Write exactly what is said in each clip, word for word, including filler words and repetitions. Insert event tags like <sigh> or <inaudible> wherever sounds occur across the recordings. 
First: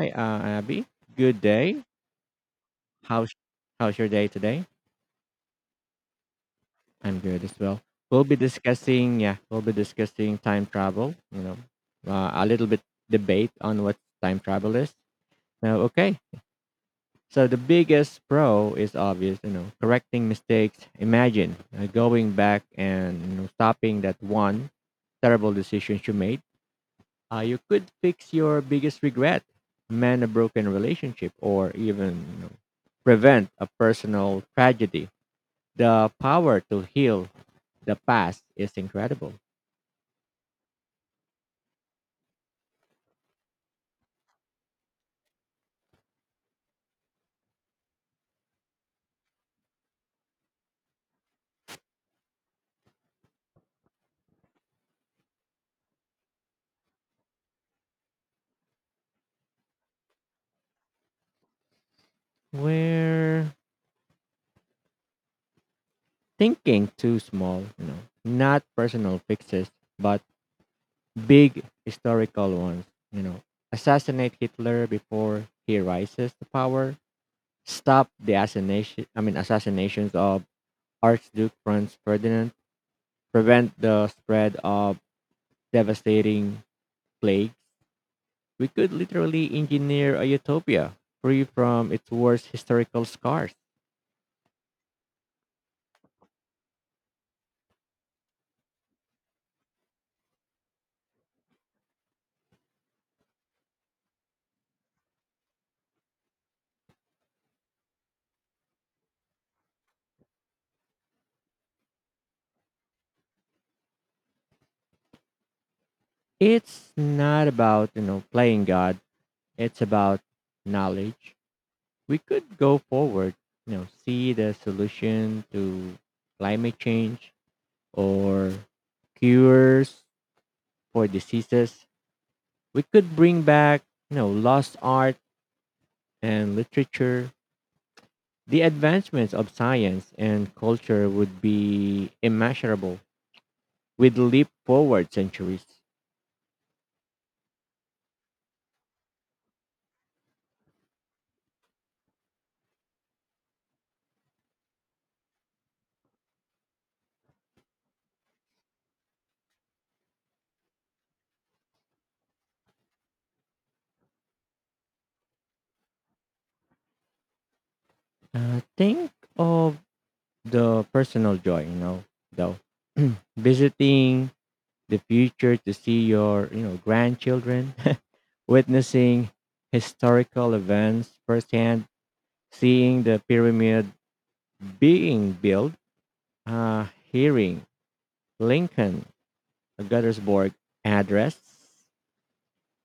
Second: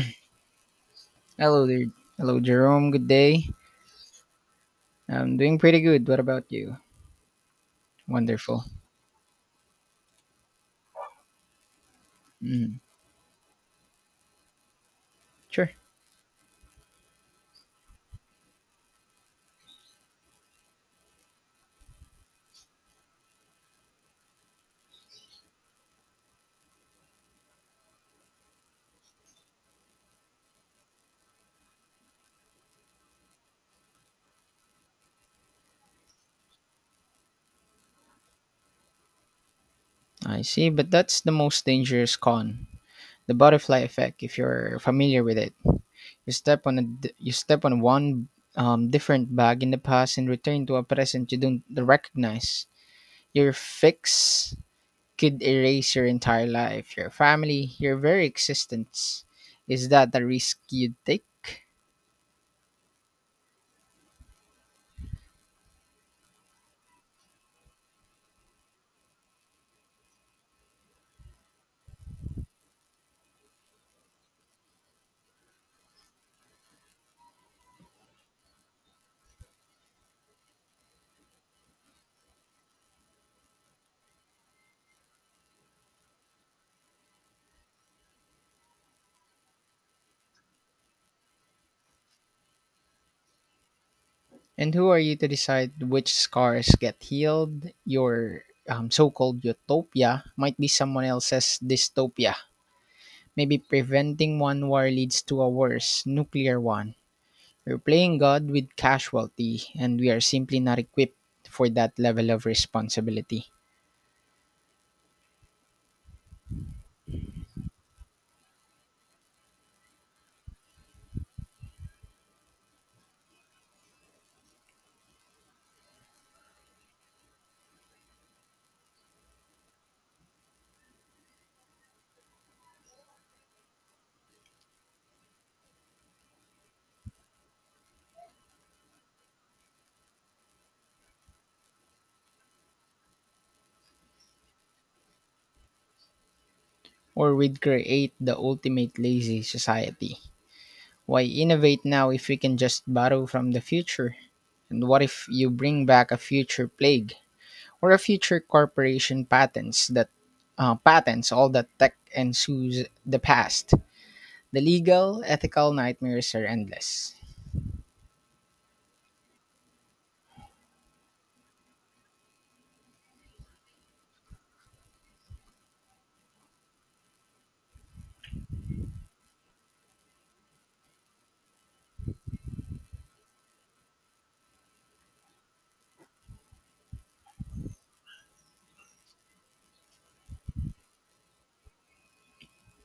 Hi, uh, Abby. Good Hello day. there. Hello, Jerome. Good How's day. how's your day today? I'm doing pretty good. What about you? I'm good as well. We'll be Wonderful. discussing, yeah, we'll be discussing time travel. You know, uh, a little Mm, bit debate on what time travel is. sure. Now, okay. So the biggest pro is obvious, you know, correcting mistakes. Imagine uh, going back and you know, stopping that one terrible decision you made. Uh, you could fix your biggest regret, mend a broken relationship, or even you know, prevent a personal tragedy. The power to heal the past is incredible. I see, but that's the most dangerous con. The butterfly effect, if you're familiar with it. You step on a d- you step on one um, different bag in the past and return to a present you don't recognize. Your fix could erase your entire life, your family, your very existence. Is that a risk you'd take? We're thinking too small, you know, not personal fixes, but big historical ones. You know, assassinate Hitler before he rises to power. Stop the assassination. I mean, assassinations of Archduke Franz Ferdinand, prevent the spread of devastating plagues, we could literally engineer a utopia free from its worst historical scars. And who are you to decide which scars get healed? Your um, so called utopia might be someone else's dystopia. Maybe preventing one war leads to a worse, nuclear one. We're playing God with casualty, and we are simply not equipped for that level of responsibility. It's not about, you know, playing God. It's about knowledge. We could go forward, you know, see the solution to climate change or cures for diseases. We could bring back, you know, lost art and literature. The advancements of science and culture would be immeasurable. With leap forward centuries. Or we'd create the ultimate lazy society. Why innovate now if we can just borrow from the future? And what if you bring back a future plague, or a future corporation patents that uh, patents all that tech ensues the past? The legal, ethical nightmares are endless. Uh, think of the personal joy, you know, though. <clears throat> Visiting the future to see your, you know, grandchildren, <laughs> witnessing historical events firsthand, seeing the pyramid being built, uh, hearing Lincoln Guttersburg address,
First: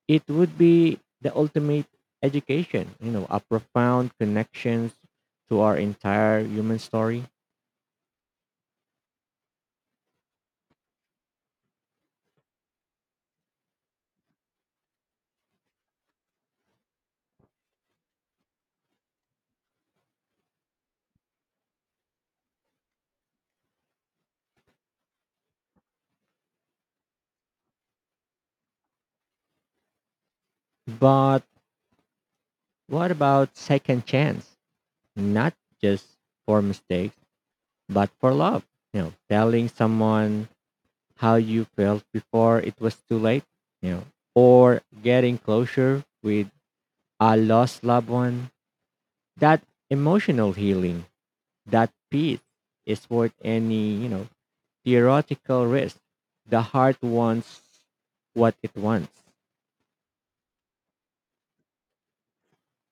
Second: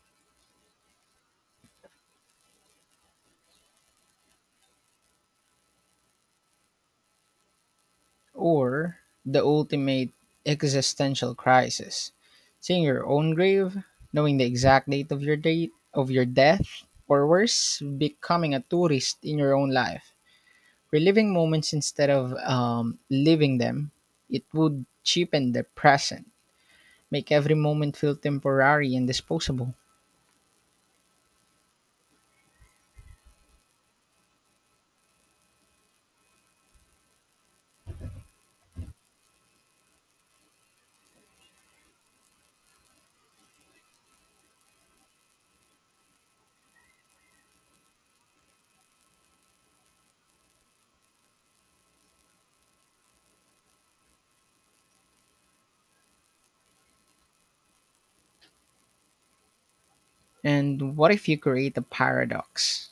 it would be the ultimate education, you know, a profound connections to our entire human story. Or the ultimate existential crisis: seeing your own grave, knowing the exact date of your date of your death, or worse, becoming a tourist in your own life, reliving moments instead of um, living them. It would cheapen the present, make every moment feel temporary and disposable. But what about second chance? Not just for mistakes, but for love. You know, telling someone how you felt before it was too late, you know, or getting closure with a lost loved one. That emotional healing, that peace is worth any, you know, theoretical risk. The heart wants what it wants. And what if you create a paradox?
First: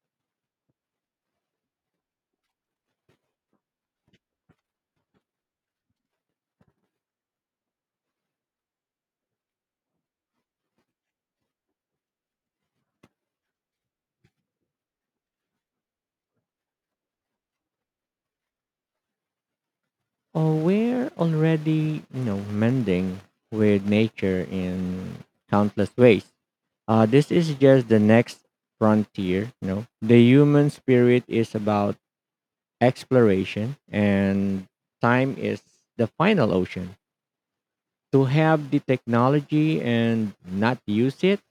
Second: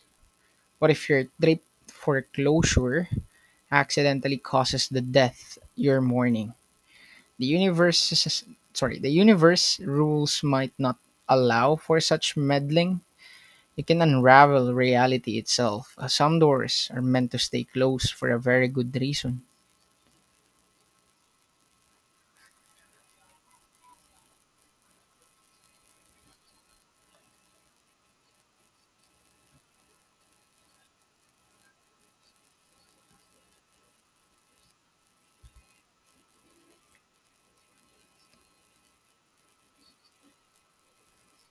What if your trip foreclosure accidentally causes the death you're mourning? The universe, sorry, the universe rules might not allow for such meddling. You can unravel reality itself. Uh, Some doors are meant to stay closed for a very good reason. Oh, we're already, you know, mending with nature in countless ways. Uh, this is just the next frontier. You know, the human spirit is about exploration, and time is the final ocean. To have the technology and not use it,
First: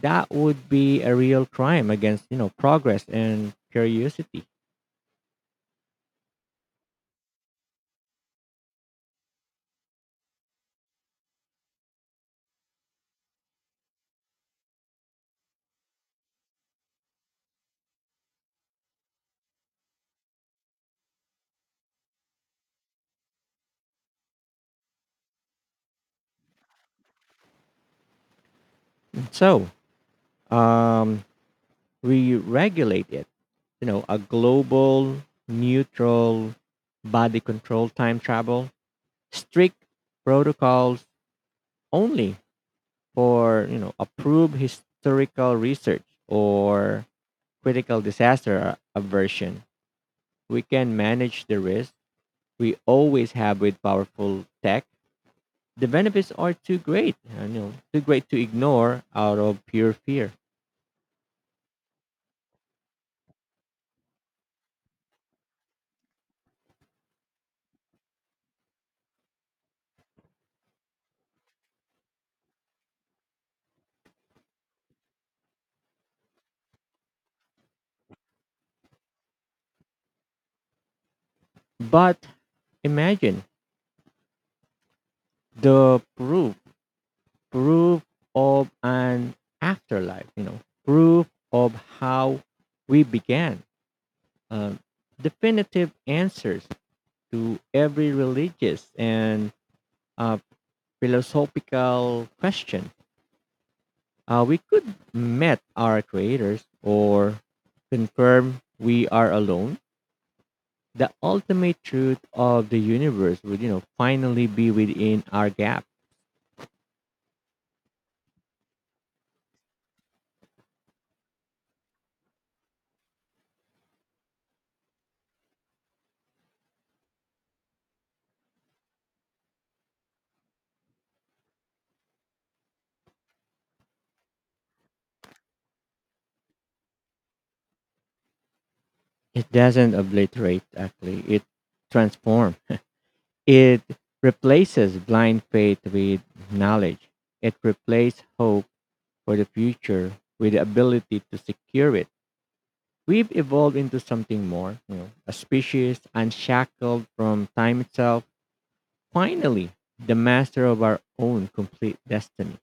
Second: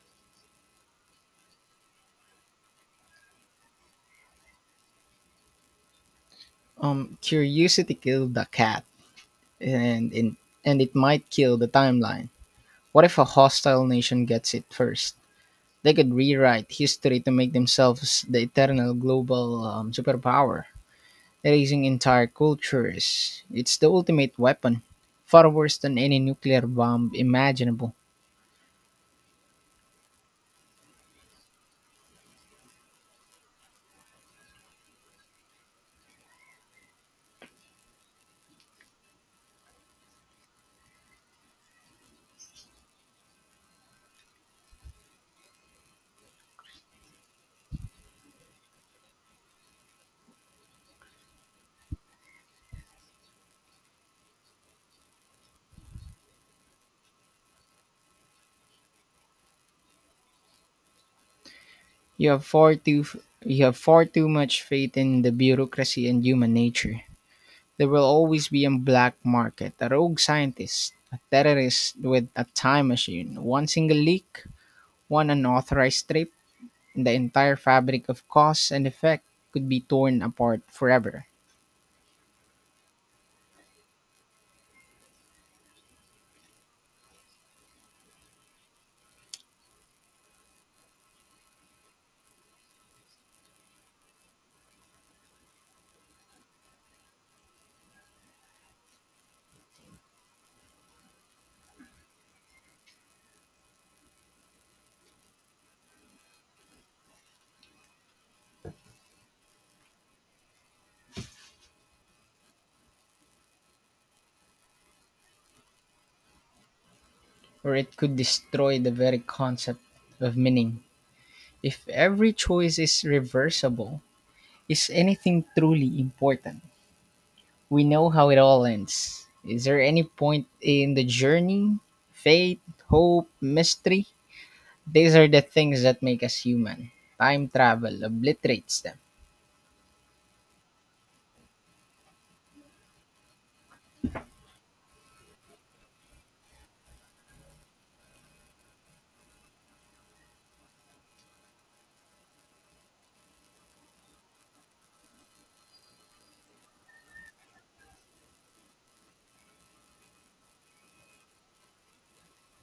that would be a real crime against, you know, progress and curiosity. Um, curiosity killed the cat, and in, and it might kill the timeline. What if a hostile nation gets it first? They could rewrite history to make themselves the eternal global um, superpower, erasing entire cultures. It's the ultimate weapon, far worse than any nuclear bomb imaginable. So, um, we regulate it. You know, a global, neutral, body control time travel, strict protocols only for, you know, approved historical research or critical disaster aversion. We can manage the risk we always have with powerful tech. The benefits are too great, you know, too great to ignore out of pure fear. You have far too you have far too much faith in the bureaucracy and human nature. There will always be a black market, a rogue scientist, a terrorist with a time machine, one single leak, one unauthorized trip, and the entire fabric of cause and effect could be torn apart forever. But imagine the proof proof of an afterlife, you know, proof of how we began, uh, definitive answers to every religious and uh, philosophical question. Uh, we could met our creators or confirm we are alone. The ultimate truth of the universe would, you know, finally be within our gap. Or it could destroy the very concept of meaning. If every choice is reversible, is anything truly important? We know how it all ends. Is there any point in the journey? Faith, hope, mystery? These are the things that make us human. Time travel obliterates them. It doesn't obliterate, actually. It transforms. It replaces blind faith with knowledge. It replaces hope for the future with the ability to secure it. We've evolved into something more, you know, a species unshackled from time itself. Finally, the master of our own complete destiny.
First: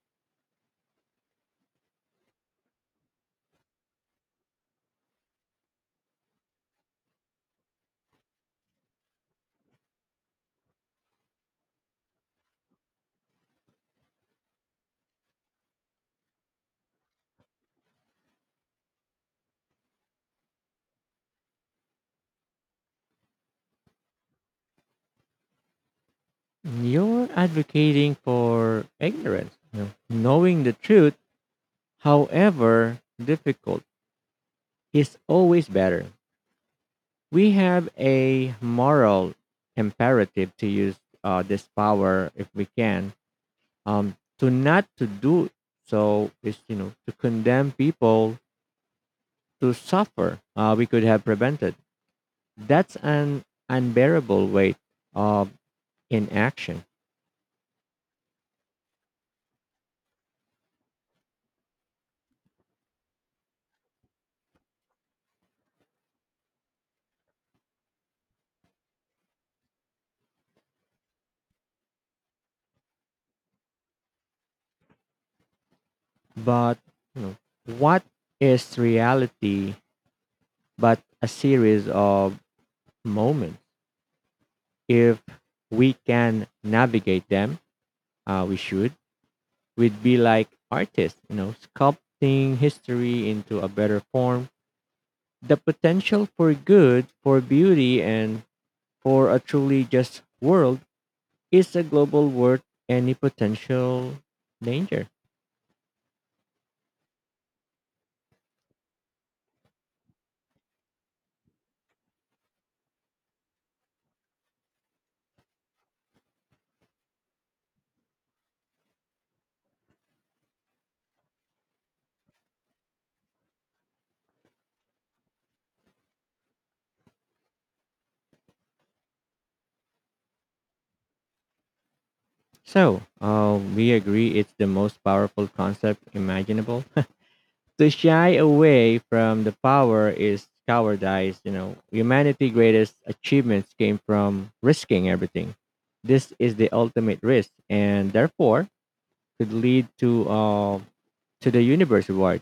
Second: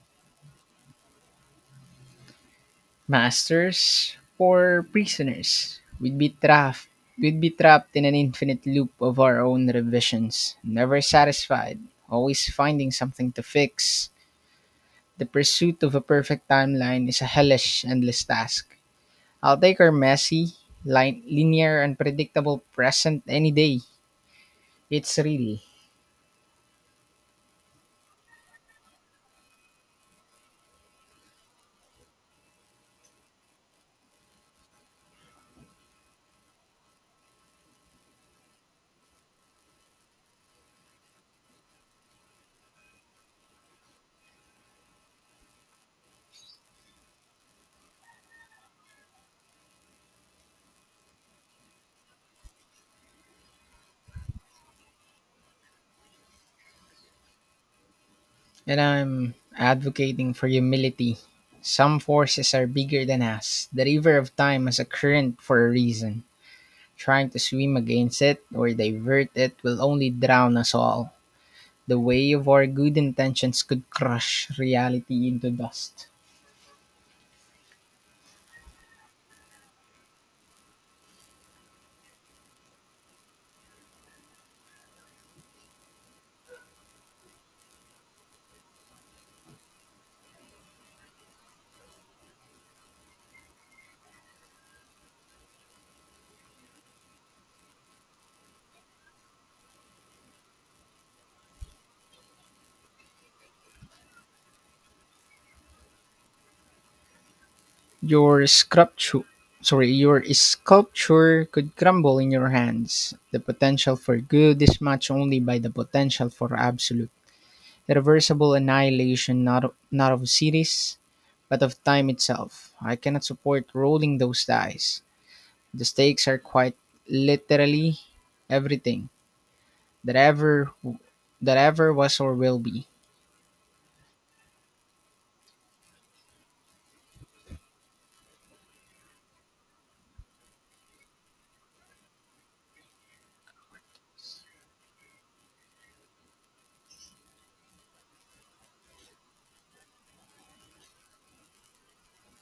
Masters for prisoners. We'd be trapped. We'd be trapped in an infinite loop of our own revisions, never satisfied, always finding something to fix. The pursuit of a perfect timeline is a hellish, endless task. I'll take our messy, line, linear, and predictable present any day. It's real. You're advocating for ignorance, you know, knowing the truth, however difficult, is always better. We have a moral imperative to use uh, this power if we can. Um, to not to do so is you know to condemn people to suffer uh, we could have prevented. That's an unbearable weight of inaction. And I'm advocating for humility. Some forces are bigger than us. The river of time has a current for a reason. Trying to swim against it or divert it will only drown us all. The weight of our good intentions could crush reality into dust. But you know what is reality but a series of moments. If we can navigate them, uh, we should we'd be like artists, you know, sculpting history into a better form. The potential for good, for beauty, and for a truly just world is a global worth any potential danger. Your sculpture, sorry, your sculpture could crumble in your hands. The potential for good is matched only by the potential for absolute, irreversible annihilation not, of, not of cities, but of time itself. I cannot support rolling those dice. The stakes are quite literally everything. that ever that ever was or will be. So, um, we agree it's the most powerful concept imaginable. <laughs> To shy away from the power is cowardice. You know, humanity's greatest achievements came from risking everything. This is the ultimate risk, and therefore, could lead to uh, to the universe reward.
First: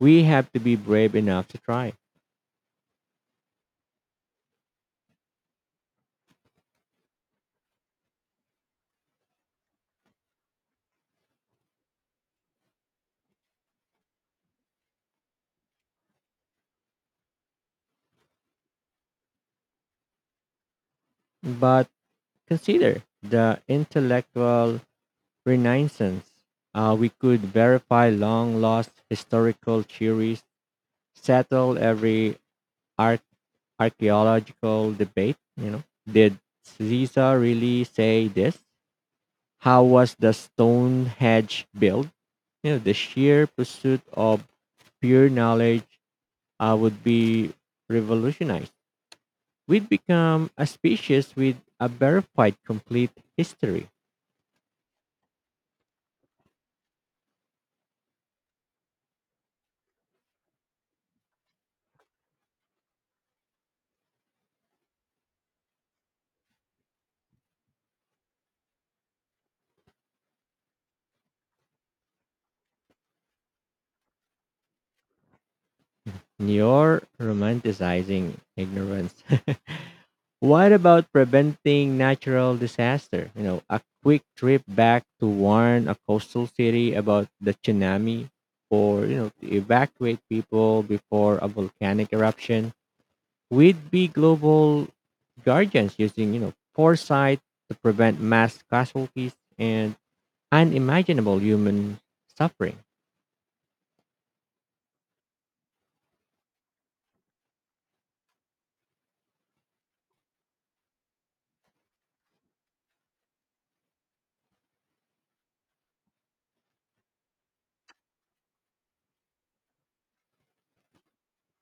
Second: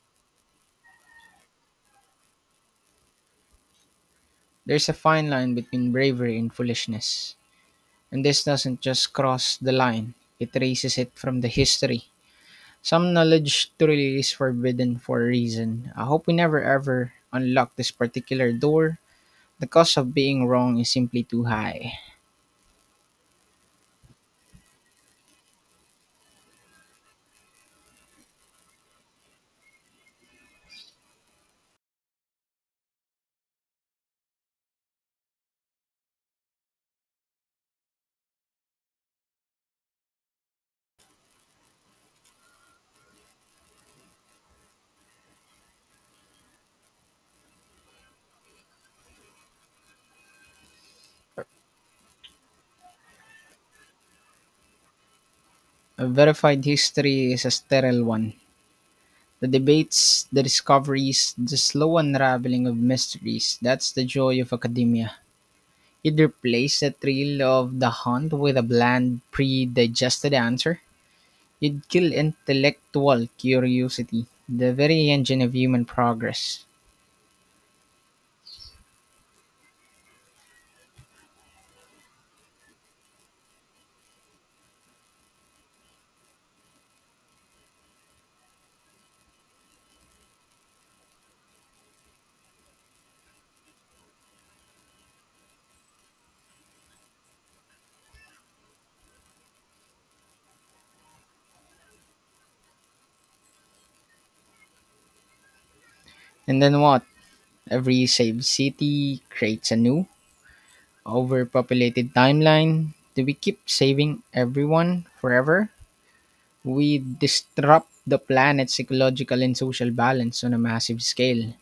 We have to be brave enough to try. There's a fine line between bravery and foolishness. And this doesn't just cross the line, it erases it from the history. Some knowledge truly is forbidden for a reason. I hope we never ever unlock this particular door. The cost of being wrong is simply too But high. consider the intellectual renaissance. Uh, we could verify long lost historical theories, settle every arch- archaeological debate. You know, did Caesar really say this? How was the Stonehenge built? You know, the sheer pursuit of pure knowledge uh, would be revolutionized. We'd become a species with a verified complete history. A verified history is a sterile one. The debates, the discoveries, the slow unraveling of mysteries, that's the joy of academia. It replaced the thrill of the hunt with a bland, pre-digested answer. It killed intellectual curiosity, the very engine of human progress. You're romanticizing ignorance. <laughs> What about preventing natural disaster? You know, a quick trip back to warn a coastal city about the tsunami or, you know, to evacuate people before a volcanic eruption. We'd be global guardians using, you know, foresight to prevent mass casualties and unimaginable human suffering. And then what? Every saved city creates a new, overpopulated timeline. Do we keep saving everyone forever? We disrupt the planet's ecological and social balance on a massive scale.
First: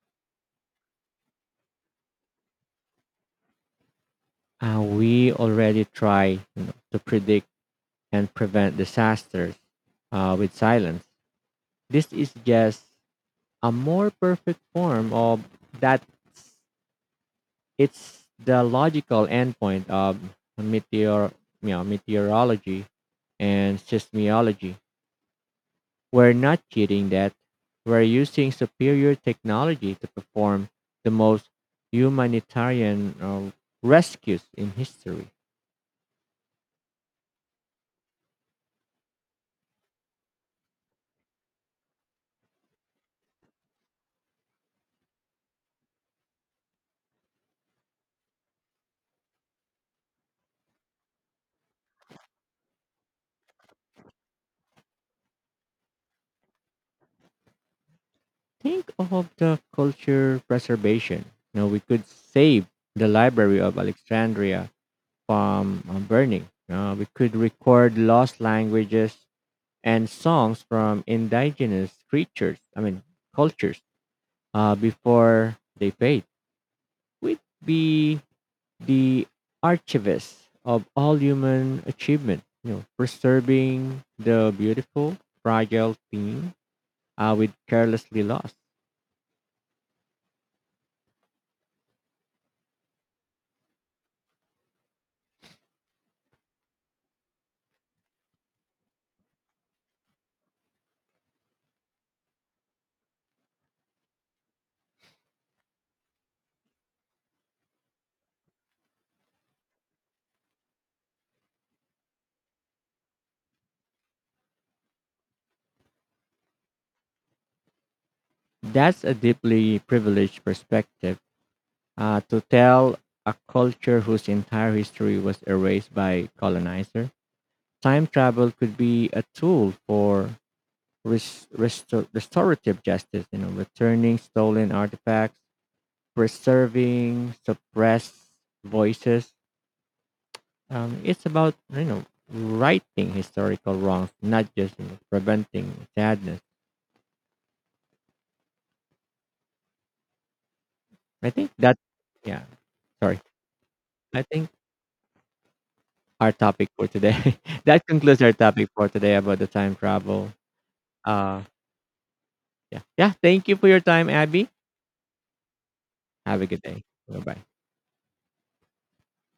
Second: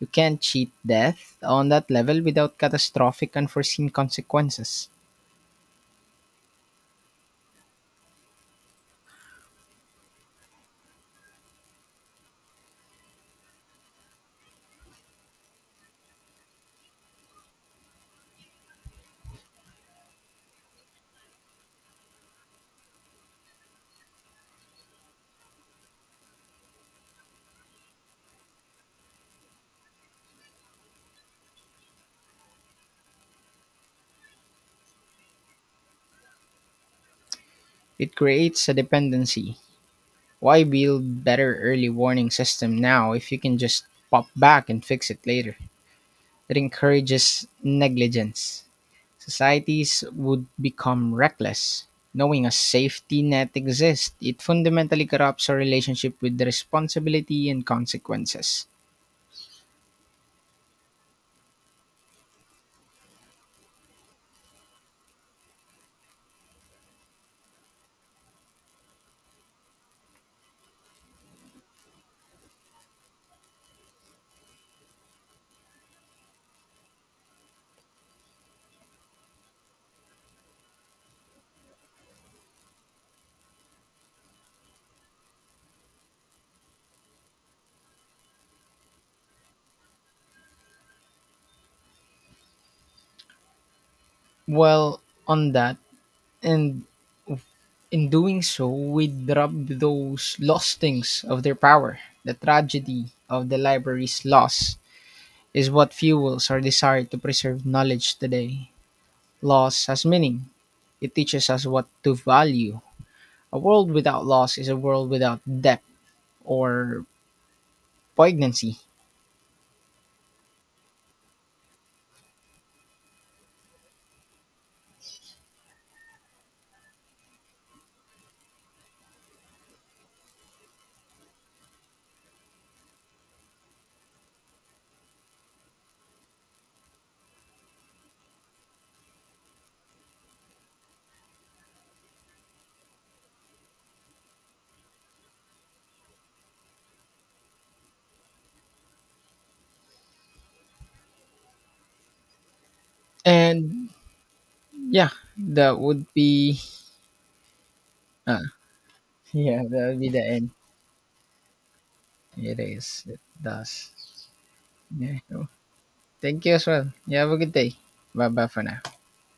You can't cheat death on that level without catastrophic unforeseen Uh, consequences. We already try you know, to predict and prevent disasters uh, with silence. This is just a more perfect form of that. It's the logical endpoint of meteor, you know, meteorology and seismology. We're not cheating that. We're using superior technology to perform the most humanitarian uh, rescues in history. It creates a dependency. Why build better early warning system now if you can just pop back and fix it later? It encourages negligence. Societies would become reckless. Knowing a safety net exists, it fundamentally corrupts our relationship with the responsibility and consequences. Think of the culture preservation. You know, we could save the Library of Alexandria from um, burning. Uh, we could record lost languages and songs from indigenous creatures, I mean, cultures, uh, before they fade. We'd be the archivist of all human achievement, you know, preserving the beautiful, fragile thing uh, we carelessly lost. Well, on that, and in doing so, we rob those lost things of their power. The tragedy of the library's loss is what fuels our desire to preserve knowledge today. Loss has meaning. It teaches us what to value. A world without loss is a world without depth or poignancy. That's a deeply privileged perspective uh, to tell a culture whose entire history was erased by colonizer. Time travel could be a tool for res- restor- restorative justice, you know, returning stolen artifacts, preserving suppressed voices. Um, it's about you know righting historical wrongs, not just you know, preventing sadness. I think that yeah, sorry. And I think yeah, that would our be topic for today. <laughs> That concludes our uh, topic for today <laughs> about the yeah, time that would be the travel. end. Uh, It yeah, is. yeah. It Thank you for your does. time, Abby. Yeah. So, Have thank a you good as day. well. You Bye have a bye. good day. Bye bye for now.